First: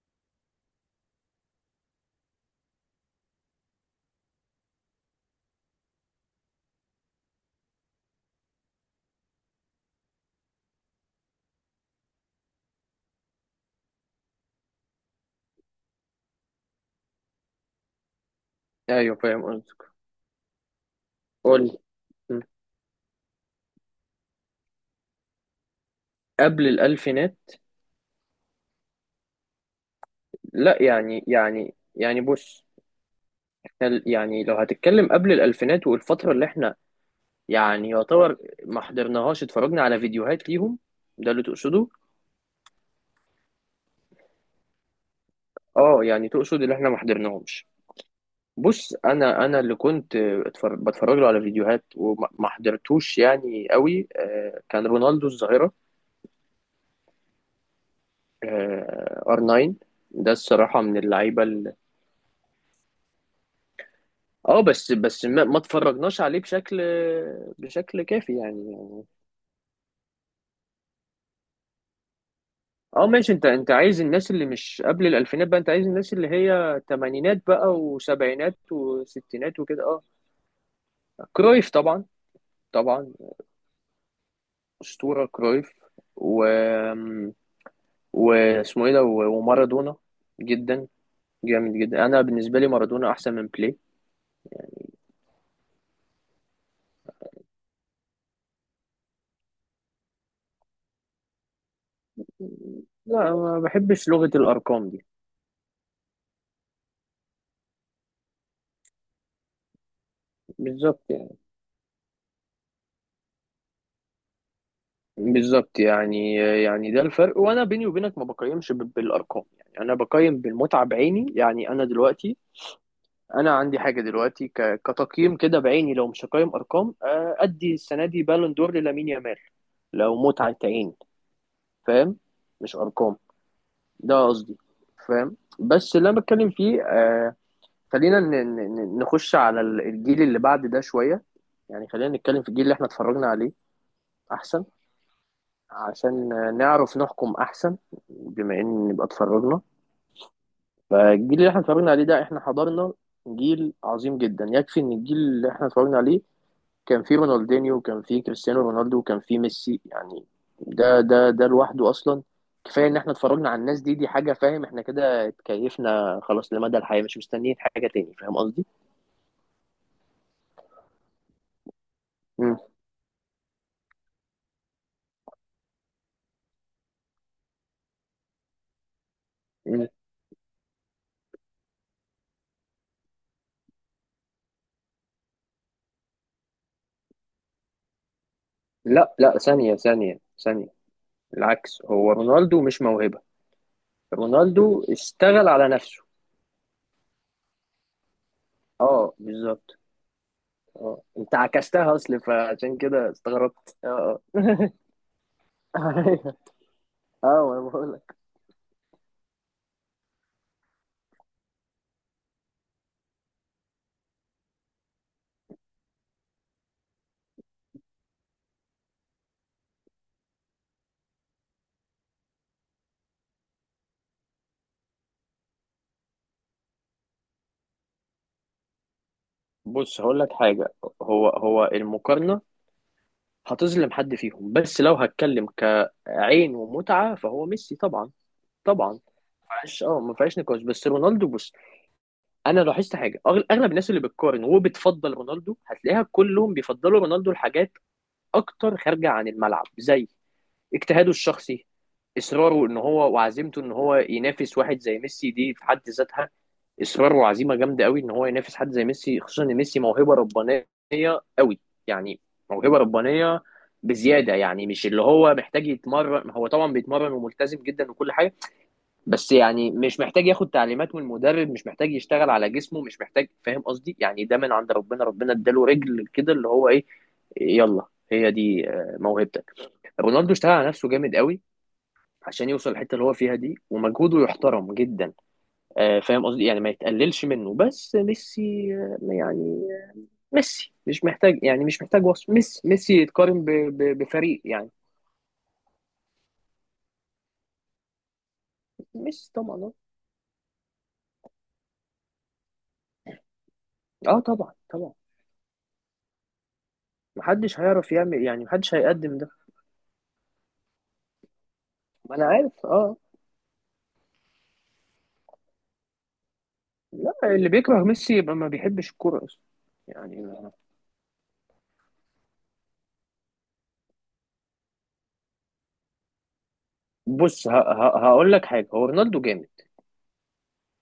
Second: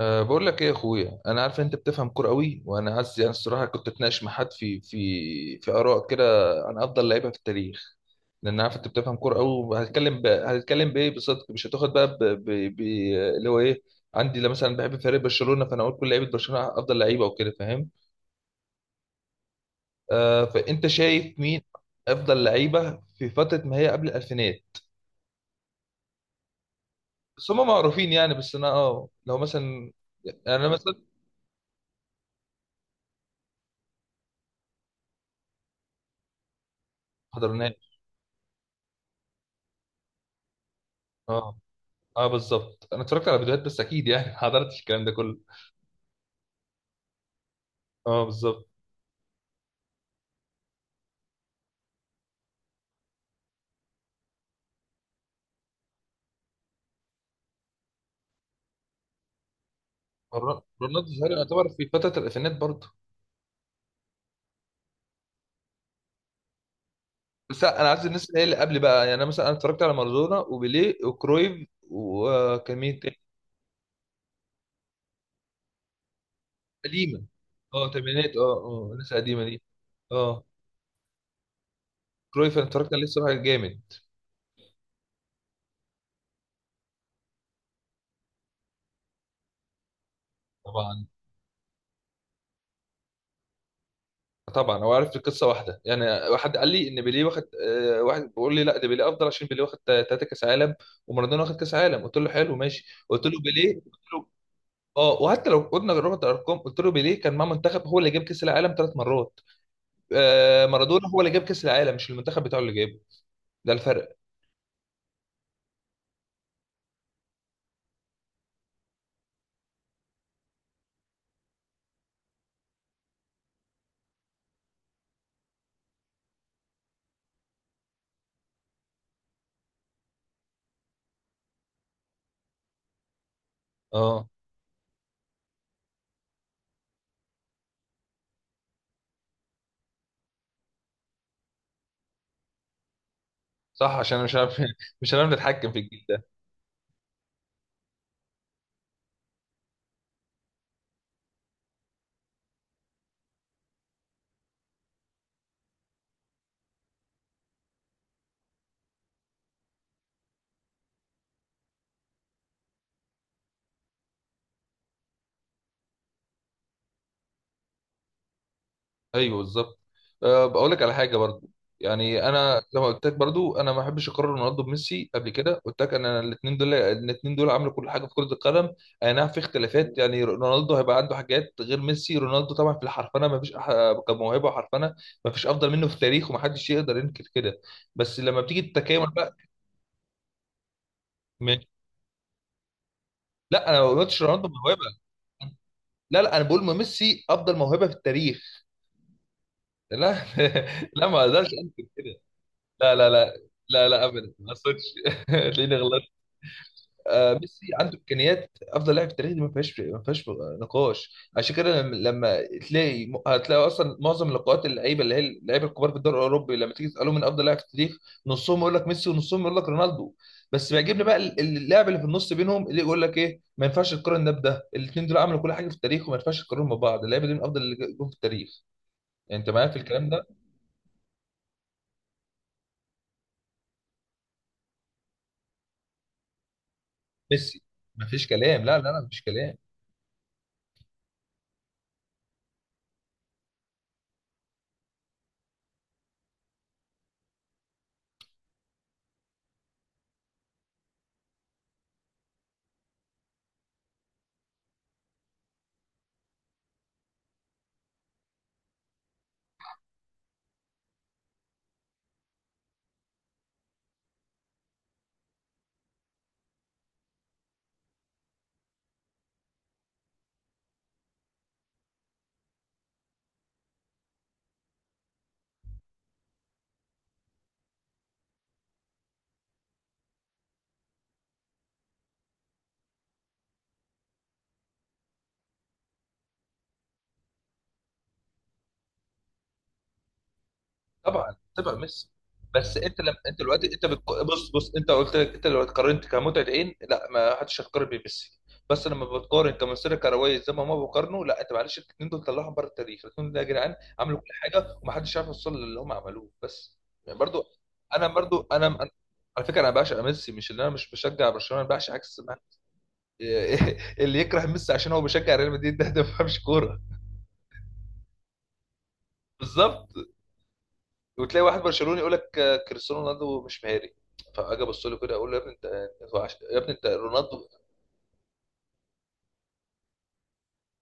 بقول لك ايه يا اخويا، انا عارف انت بتفهم كوره قوي، وانا عايز يعني الصراحه كنت اتناقش مع حد في اراء كده عن افضل لعيبه في التاريخ، لان عارف انت بتفهم كوره قوي. وهتكلم هتكلم بايه بصدق؟ مش هتاخد بقى ب... اللي هو ايه؟ عندي لا، مثلا بحب فريق برشلونه فانا اقول كل لعيبه برشلونه افضل لعيبه وكده، فاهم. ايوه، فاهم قصدك. أه، فانت شايف مين قول. م. افضل لعيبه في فتره ما هي قبل الالفينات؟ قبل الالفينات. بس هم معروفين يعني. بس انا اه لو مثلا، يعني انا لا، مثلا، يعني بص، إحنا يعني لو هتتكلم قبل الالفينات والفتره اللي احنا حضرناه. يعني يعتبر ما حضرناهاش، اتفرجنا على فيديوهات ليهم. ده اللي اه تقصده؟ اه بالظبط، انا اتفرجت على فيديوهات بس اكيد يعني ما حضرتش الكلام ده كله. اه، يعني تقصد اللي احنا ما حضرناهمش. اه بالظبط. بص، انا اللي كنت بتفرج له على فيديوهات وما ما حضرتوش يعني قوي، كان رونالدو الظاهره. ار 9، ده الصراحه من رونالدو الظاهري اللعيبه. يعتبر في فتره الالفينات برضه. اه بس، ما اتفرجناش عليه بشكل بس انا بشكل عايز الناس كافي اللي هي اللي يعني. قبل بقى. يعني انا مثلا، انا اتفرجت على مارادونا وبيليه وكرويف، وكان مين اه تاني؟ ماشي، انت عايز الناس اللي مش قبل الالفينات بقى، انت عايز الناس اللي هي قديمه. تمانينات بقى اه تمانينات، اه وسبعينات اه الناس القديمه وستينات دي. وكده اه. اه كرويف طبعا. كرويف، انا اتفرجت عليه طبعا، الصراحه جامد. اسطورة كرويف. و واسمه ايه ده ومارادونا. جدا طبعا جامد جدا. انا بالنسبة لي مارادونا احسن من بلاي. طبعا. هو عارف القصه واحده يعني. واحد قال لي ان بيليه واخد آه، واحد بيقول لي لا ده بيليه افضل عشان بيليه واخد ثلاثه كاس عالم ومارادونا واخد كاس عالم، قلت له حلو ماشي. قلت له لا، ما بيليه. بحبش لغة الارقام دي. اه وحتى لو قلنا رحت الارقام، قلت له بيليه كان مع منتخب هو اللي جاب كاس العالم ثلاث مرات. آه بالظبط مارادونا هو اللي يعني. جاب كاس العالم، مش المنتخب بتاعه اللي جابه. ده الفرق. بالظبط يعني، يعني ده الفرق. وانا بيني وبينك ما بقيمش بالارقام، يعني انا بقيم بالمتعه بعيني. يعني انا دلوقتي، انا عندي حاجه دلوقتي كتقييم كده بعيني. لو مش هقيم ارقام، ادي السنه دي بالون دور للامين يامال، لو متعه عين. فاهم؟ مش ارقام، ده اه قصدي. فاهم؟ بس اللي انا بتكلم فيه، خلينا نخش على الجيل اللي بعد ده شويه، يعني خلينا نتكلم في الجيل اللي احنا اتفرجنا عليه. صح، عشان أنا مش عارف احسن، مش هنعرف نتحكم في الجيل. عشان نعرف نحكم احسن، بما ان نبقى اتفرجنا. فالجيل اللي احنا اتفرجنا عليه ده احنا حضرنا جيل عظيم جدا. يكفي ان الجيل اللي احنا اتفرجنا عليه كان فيه رونالدينيو وكان فيه كريستيانو رونالدو وكان فيه ميسي يعني. ده لوحده اصلا كفايه. ان احنا اتفرجنا على الناس دي، دي حاجه. فاهم؟ احنا كده اتكيفنا خلاص لمدى الحياه، مش مستنيين حاجه تاني. فاهم قصدي؟ ايوه بالظبط. أه بقول لك على حاجه برضو. يعني مم. انا لما قلت لك برضو انا ما بحبش اقرر رونالدو بميسي، قبل كده قلت لك انا الاثنين دول، الاثنين دول عملوا كل حاجه في كره القدم. اي نعم في مم. اختلافات، يعني رونالدو هيبقى عنده حاجات غير ميسي. رونالدو طبعا في الحرفنه ما فيش كموهبه وحرفنه ما فيش افضل منه في التاريخ، ومحدش يقدر ينكر كده. بس لما بتيجي التكامل لا بقى. لا، ثانيه ثانيه ثانيه، م- العكس، هو رونالدو مش موهبه، لا انا ما قلتش رونالدو رونالدو موهبه. اشتغل على نفسه. لا لا، انا بقول ميسي افضل موهبه في التاريخ. اه بالظبط. لا اه، لا ما انت اقدرش انكر عكستها، كده. اصل فعشان لا لا كده لا. استغربت. لا لا، اه ابدا ما اه اقصدش تلاقيني غلطت. أيوة. آه اه، انا ميسي بقول عنده لك، امكانيات افضل لاعب في التاريخ، دي ما فيهاش، ما فيهاش نقاش. عشان كده لما تلاقي، هتلاقي اصلا معظم لقاءات اللعيبه اللي هي اللعيبه الكبار في الدوري الاوروبي لما تيجي تسالهم من افضل لاعب في التاريخ، نصهم يقول لك ميسي ونصهم يقول لك رونالدو. بس بيعجبني بقى اللاعب اللي في النص بينهم اللي يقول لك ايه، ما ينفعش تقارن ده بده، الاثنين دول عملوا كل حاجه في التاريخ وما ينفعش تقارنهم ببعض. اللعيبه دي من افضل اللي جم في التاريخ. يعني انت معايا في بص الكلام هقول ده؟ لك حاجه، هو المقارنه هتظلم حد فيهم. بس لو هتكلم كعين ومتعه، فهو ميسي ميسي ما طبعا. فيش كلام، لا لا طبعا لا ما فيش كلام. فيهاش اه ما فيهاش نقاش. بس رونالدو، بص، انا لاحظت حاجه، اغلب الناس اللي بتقارن وبتفضل رونالدو هتلاقيها كلهم بيفضلوا رونالدو لحاجات اكتر خارجه عن الملعب، زي اجتهاده الشخصي، اصراره ان هو وعزيمته ان هو ينافس واحد زي ميسي. دي في حد ذاتها اصرار وعزيمه جامده قوي، ان هو ينافس حد زي ميسي، خصوصا ان ميسي موهبه ربانيه قوي، يعني موهبه ربانيه بزياده. يعني مش اللي هو محتاج يتمرن، هو طبعا بيتمرن وملتزم جدا وكل حاجه، بس يعني مش محتاج ياخد تعليمات من المدرب، مش محتاج يشتغل على جسمه، مش محتاج، فاهم قصدي؟ يعني ده من عند ربنا اداله رجل كده اللي هو ايه، يلا هي دي موهبتك. رونالدو اشتغل على نفسه جامد قوي عشان يوصل الحته اللي هو فيها دي، ومجهوده يحترم جدا. فاهم قصدي؟ يعني ما يتقللش منه. بس ميسي، يعني ميسي مش طبعا محتاج، يعني طبعا مش محتاج ميسي. وصف، ميسي بس ميسي انت لما انت يتقارن دلوقتي انت بفريق بص يعني. بص، انت قلت لك انت لو قارنت كمتعه عين لا، ما حدش هيقارن بميسي. بس لما ميسي بتقارن طبعا اه. كمسيره كرويه زي ما هما بيقارنوا، لا انت معلش الاثنين دول طلعهم بره التاريخ، الاثنين دول يا جدعان عملوا كل طبعا حاجه طبعا، ومحدش عارف يوصل للي هم عملوه بس. يعني برضو محدش هيعرف انا يعمل، يعني برضو محدش هيقدم ده. على فكره انا بعشق ميسي، مش ان انا مش بشجع برشلونه، انا بعشق ما عكس انا عارف اه. اللي يكره ميسي عشان هو بيشجع ريال مدريد، ده ده ما بيفهمش كوره. لا، اللي بيكره ميسي يبقى ما بيحبش الكوره اصلا بالظبط. يعني. وتلاقي واحد برشلوني يقول لك آه، كريستيانو رونالدو مش مهاري، فاجي ابص له كده اقول له يا ابني انت، أنت يا ابني انت رونالدو. بص، هقول لك حاجه، هو رونالدو جامد،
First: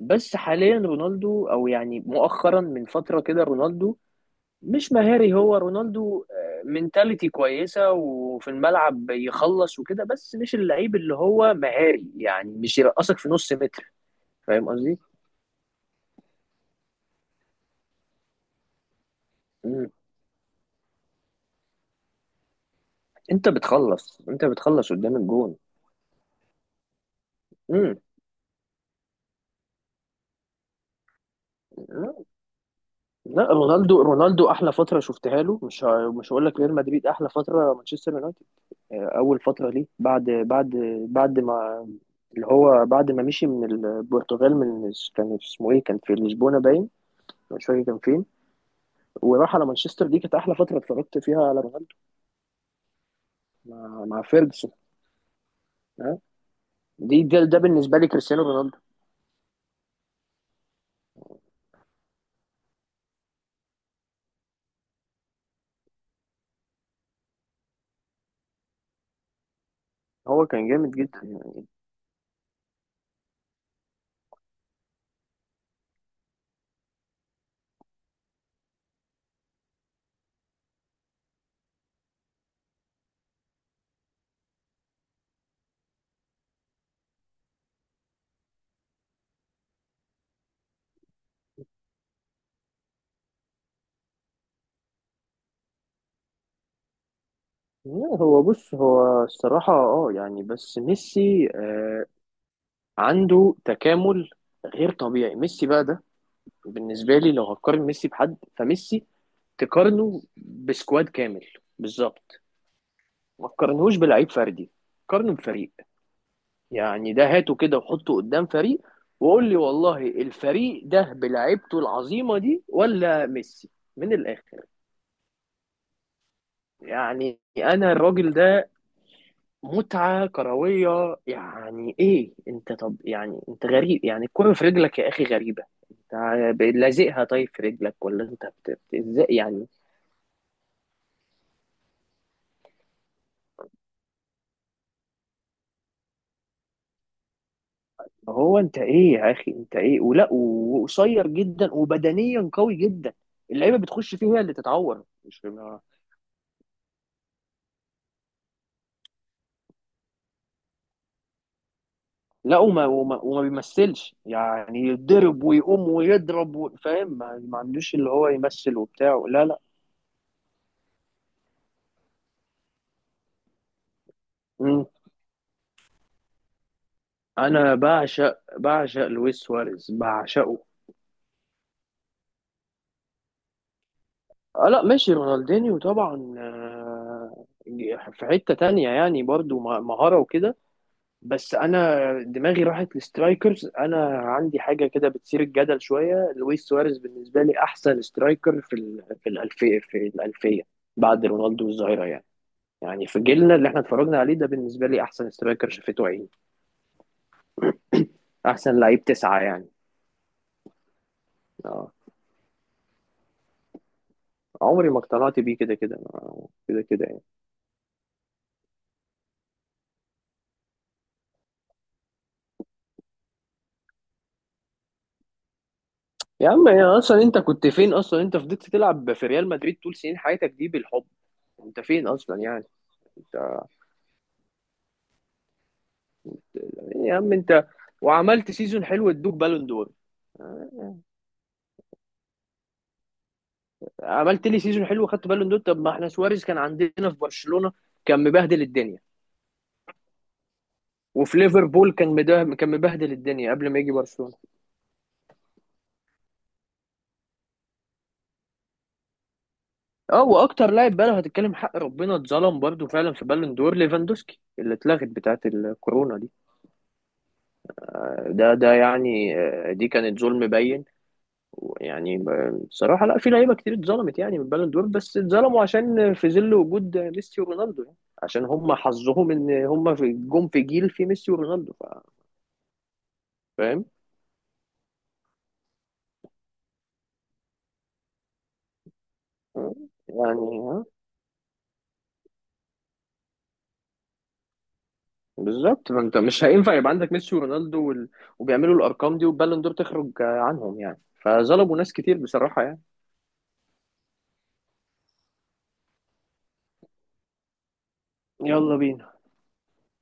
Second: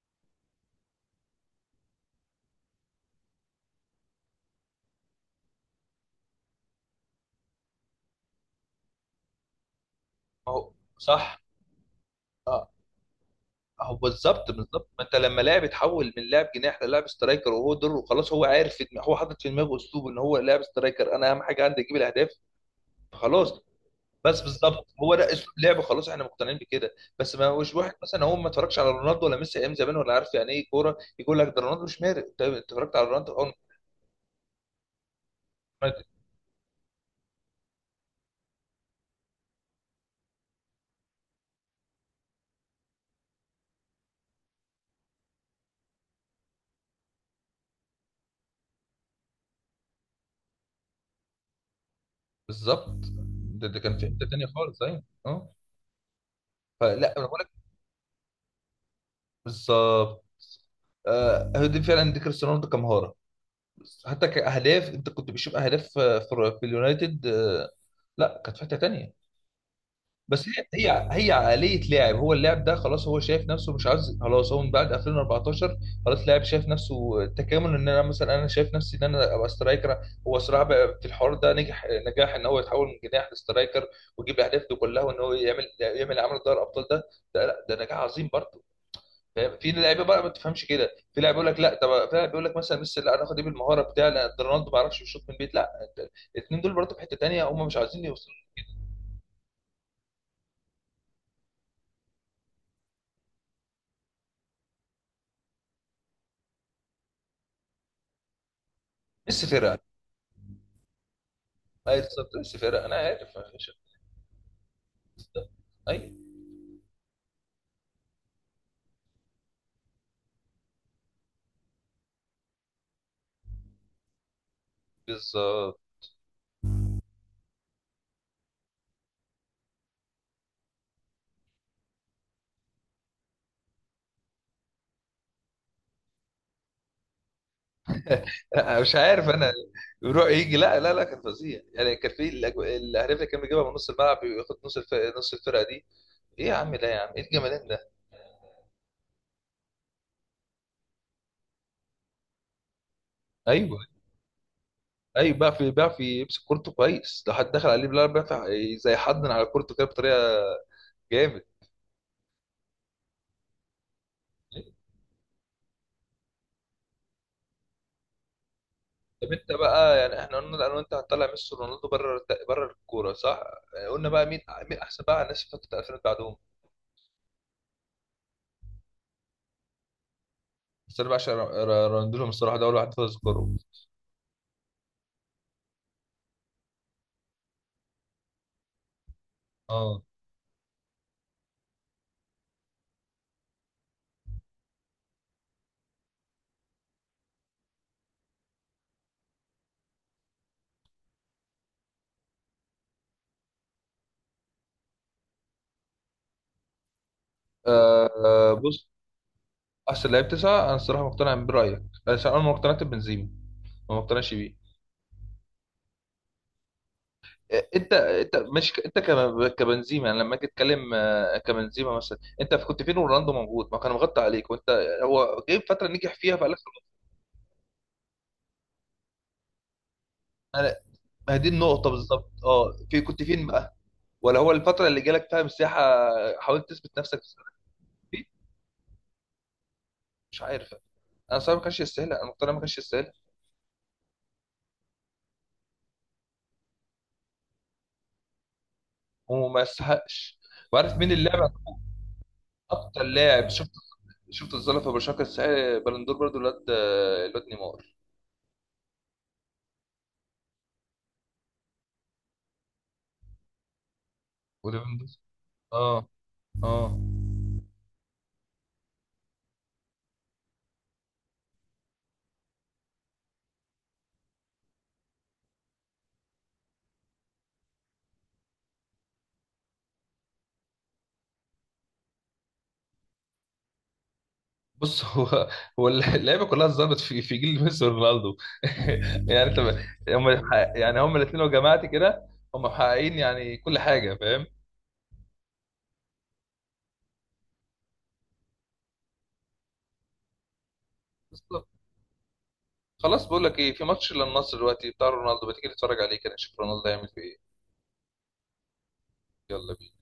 بس حاليا رونالدو، او يعني مؤخرا من فتره كده، رونالدو مش مهاري. هو رونالدو منتاليتي كويسة، وفي الملعب يخلص وكده، بس ما مش هو اللعيب اللي صح. هو مهاري، يعني اه مش يرقصك في نص متر. اهو بالظبط فاهم بالظبط. قصدي؟ ما انت لما لاعب يتحول من لاعب جناح للاعب سترايكر وهو دوره خلاص، هو عارف في دماغه، هو حاطط في دماغه مم. اسلوب ان هو لاعب سترايكر انا اهم حاجه عندي اجيب الاهداف، انت خلاص. بتخلص بس انت بالظبط بتخلص هو قدام ده اسلوب الجون. لعبه، خلاص احنا مقتنعين بكده. بس ما هوش واحد مم. مثلا هو ما اتفرجش على رونالدو ولا ميسي ايام زمان ولا عارف يعني ايه كوره يقول لك ده رونالدو مش مهاري. انت أنت اتفرجت على رونالدو؟ لا، رونالدو احلى فترة شفتها له، اه مش هقول لك ريال مدريد، احلى فترة مانشستر يونايتد. اول فترة ليه، بعد ما، اللي هو بعد ما مشي من البرتغال، من كان اسمه ايه، كان في لشبونة باين، مش فاكر كان فين، وراح على مانشستر، دي كانت احلى فتره اتفرجت فيها على رونالدو، بالظبط. ده كان مع في مع حته تانيه فيرجسون. خالص، ايوه اه. ها؟ فلا دي انا بقول ده, لك ده بالنسبه لي كريستيانو رونالدو. بالظبط. آه هو دي فعلا دي كريستيانو رونالدو كمهاره. بس حتى كاهداف انت كنت بتشوف اهداف آه، في اليونايتد، آه لا كانت في حته تانيه. بس هو هي كان جامد هي جدا هي يعني. عقليه لاعب. هو اللاعب ده خلاص هو شايف نفسه، مش عايز خلاص. هو من بعد 2014 خلاص لاعب شايف نفسه، التكامل ان انا مثلا انا شايف نفسي ان انا ابقى سترايكر. هو صراحه بقى في الحوار ده نجح نجاح ان هو يتحول من جناح لسترايكر، ويجيب الاهداف دي كلها، وان هو يعمل يعمل عمل دوري الابطال ده. ده لا ده نجاح عظيم برضه. فاهم؟ في لعيبه بقى ما تفهمش كده، في لاعب يقول لك لا، طب في لاعب يقول لك مثلا ميسي لا انا اخد ايه بالمهاره بتاعي، لا ده رونالدو ما يعرفش يشوط من البيت. لا الاثنين دول برضه في حته تانيه، هم مش عايزين لا، يوصلوا. هو بص، هو الصراحه اه يعني، بس ميسي عنده تكامل غير طبيعي. ميسي بقى ده، بالنسبه لي لو هقارن ميسي بحد، فميسي ميسي فرقه. تقارنه بسكواد كامل، اي بالظبط بالظبط. بس فرق، انا عارف ما أنا مش- تقارنهوش بلعيب فردي، قارنه بفريق، اي يعني ده هاته كده وحطه قدام فريق، وقول لي والله الفريق ده بلعيبته العظيمة دي ولا ميسي؟ من الآخر. بالظبط. يعني أنا الراجل ده متعة كروية، يعني إيه أنت؟ طب يعني أنت غريب، يعني الكرة في رجلك يا أخي غريبة. أنت لازقها طيب في رجلك، ولا أنت أنا مش إزاي عارف انا يعني؟ يروح يجي، لا لا لا كان فظيع يعني. كان في الاهداف اللي كان بيجيبها من نص الملعب، بياخد نص الفرقه، نص الفرقه دي ايه يا عم؟ ده يا عم ايه الجمالان ده! هو أنت إيه يا أخي؟ أنت إيه؟ ولا وقصير جدا وبدنيا قوي جدا، اللعيبة ايوه بتخش فيه هي اللي تتعور، ايوه، مش، بيعرف بيعرف يمسك كورته كويس، لو حد دخل عليه بالعرض بيعرف زي حضن على كورته كده بطريقه جامد. لا، وما بيمثلش، يعني يضرب ويقوم ويضرب فاهم، ما عندوش اللي هو يمثل وبتاع، طب لا انت لا. بقى يعني احنا قلنا انا وانت هنطلع ميسي ورونالدو بره بره الكوره، صح؟ قلنا بقى مين، مين مم. احسن بقى الناس اللي فتره 2000 بعدهم؟ انا بعشق لويس سواريز، بعشقه. بس انا بعشق راندولهم الصراحه، ده اول واحد اذكره. اه لا ماشي، رونالدينيو طبعا، في حتة تانية يعني برضو، اه مهارة وكده. بس انا دماغي راحت لسترايكرز. انا عندي حاجة كده بتثير الجدل شوية، لويس سواريز بالنسبة لي احسن سترايكر في الالفية بعد رونالدو والظاهرة يعني. يعني في جيلنا اللي احنا اتفرجنا عليه ده، بالنسبة لي أحسن سترايكر شافته عيني، آه آه، أحسن بص. لعيب تسعة يعني. احسن لعيب تسعه، انا الصراحه مقتنع برايك اه، بس انا ما اقتنعت ببنزيما. ما مقتنعش بيه. عمري ما اقتنعت بيه، كده كده كده كده يعني. آه، انت انت مش ك- انت كم- كبنزيما، يعني لما اجي اتكلم آه، كبنزيما مثلا، انت كنت فين ورونالدو موجود؟ ما كان مغطى عليك وانت. هو جاي فتره نجح فيها يا فقال لك عم يا، أصلا أنت كنت فين؟ أصلا أنت فضلت تلعب في ريال مدريد طول سنين حياتك دي انا. بالحب. ما هي دي أنت النقطه فين بالظبط، أصلا يعني؟ اه في كنت أنت، فين بقى؟ ولا هو الفتره اللي جالك فيها مساحه حاولت تثبت يا نفسك في عم السنة أنت، دي؟ وعملت سيزون حلو ادوك بالون دور؟ مش عارف، انا صراحه ما كانش يستاهل، انا مقتنع ما كانش يستاهل. عملت لي سيزون حلو خدت بالون دور. طب ما احنا سواريز كان عندنا في برشلونة، كان مبهدل الدنيا. وما يستحقش. وعارف مين وفي اللاعب ليفربول كان كان اكتر مبهدل لاعب الدنيا شفت، قبل ما يجي برشلونة. شفت الظلم في برشلونه كاس بلندور برضو، الواد الواد نيمار. اه، واكتر لاعب بقى لو هتتكلم حق ربنا اتظلم برضو فعلا في بالون دور، ليفاندوسكي اللي اتلغت وليفاندوسكي، بتاعت اه الكورونا دي. اه. ده يعني، دي كانت ظلم باين. ويعني بصراحة لا، في لعيبة كتير اتظلمت يعني من بالون دور، بس اتظلموا عشان في ظل وجود ميسي ورونالدو يعني، عشان هم حظهم ان هم في، في جيل في ميسي ورونالدو، فاهم بص هو هو اللعيبه كلها اتظلمت في جيل ميسي ورونالدو. يعني انت. هم. يعني؟ ها، يعني هم الاثنين لو جمعت كده هم محققين يعني كل حاجه، فاهم. بالظبط. ما انت مش هينفع يبقى عندك ميسي ورونالدو وبيعملوا الارقام دي، والبالون دور تخرج عنهم، يعني بالظبط. فظلموا ناس كتير بصراحة يعني. خلاص بقول لك ايه، في ماتش للنصر دلوقتي بتاع رونالدو، بتيجي تتفرج عليه كده نشوف رونالدو هيعمل فيه ايه؟ يلا بينا. يلا بينا.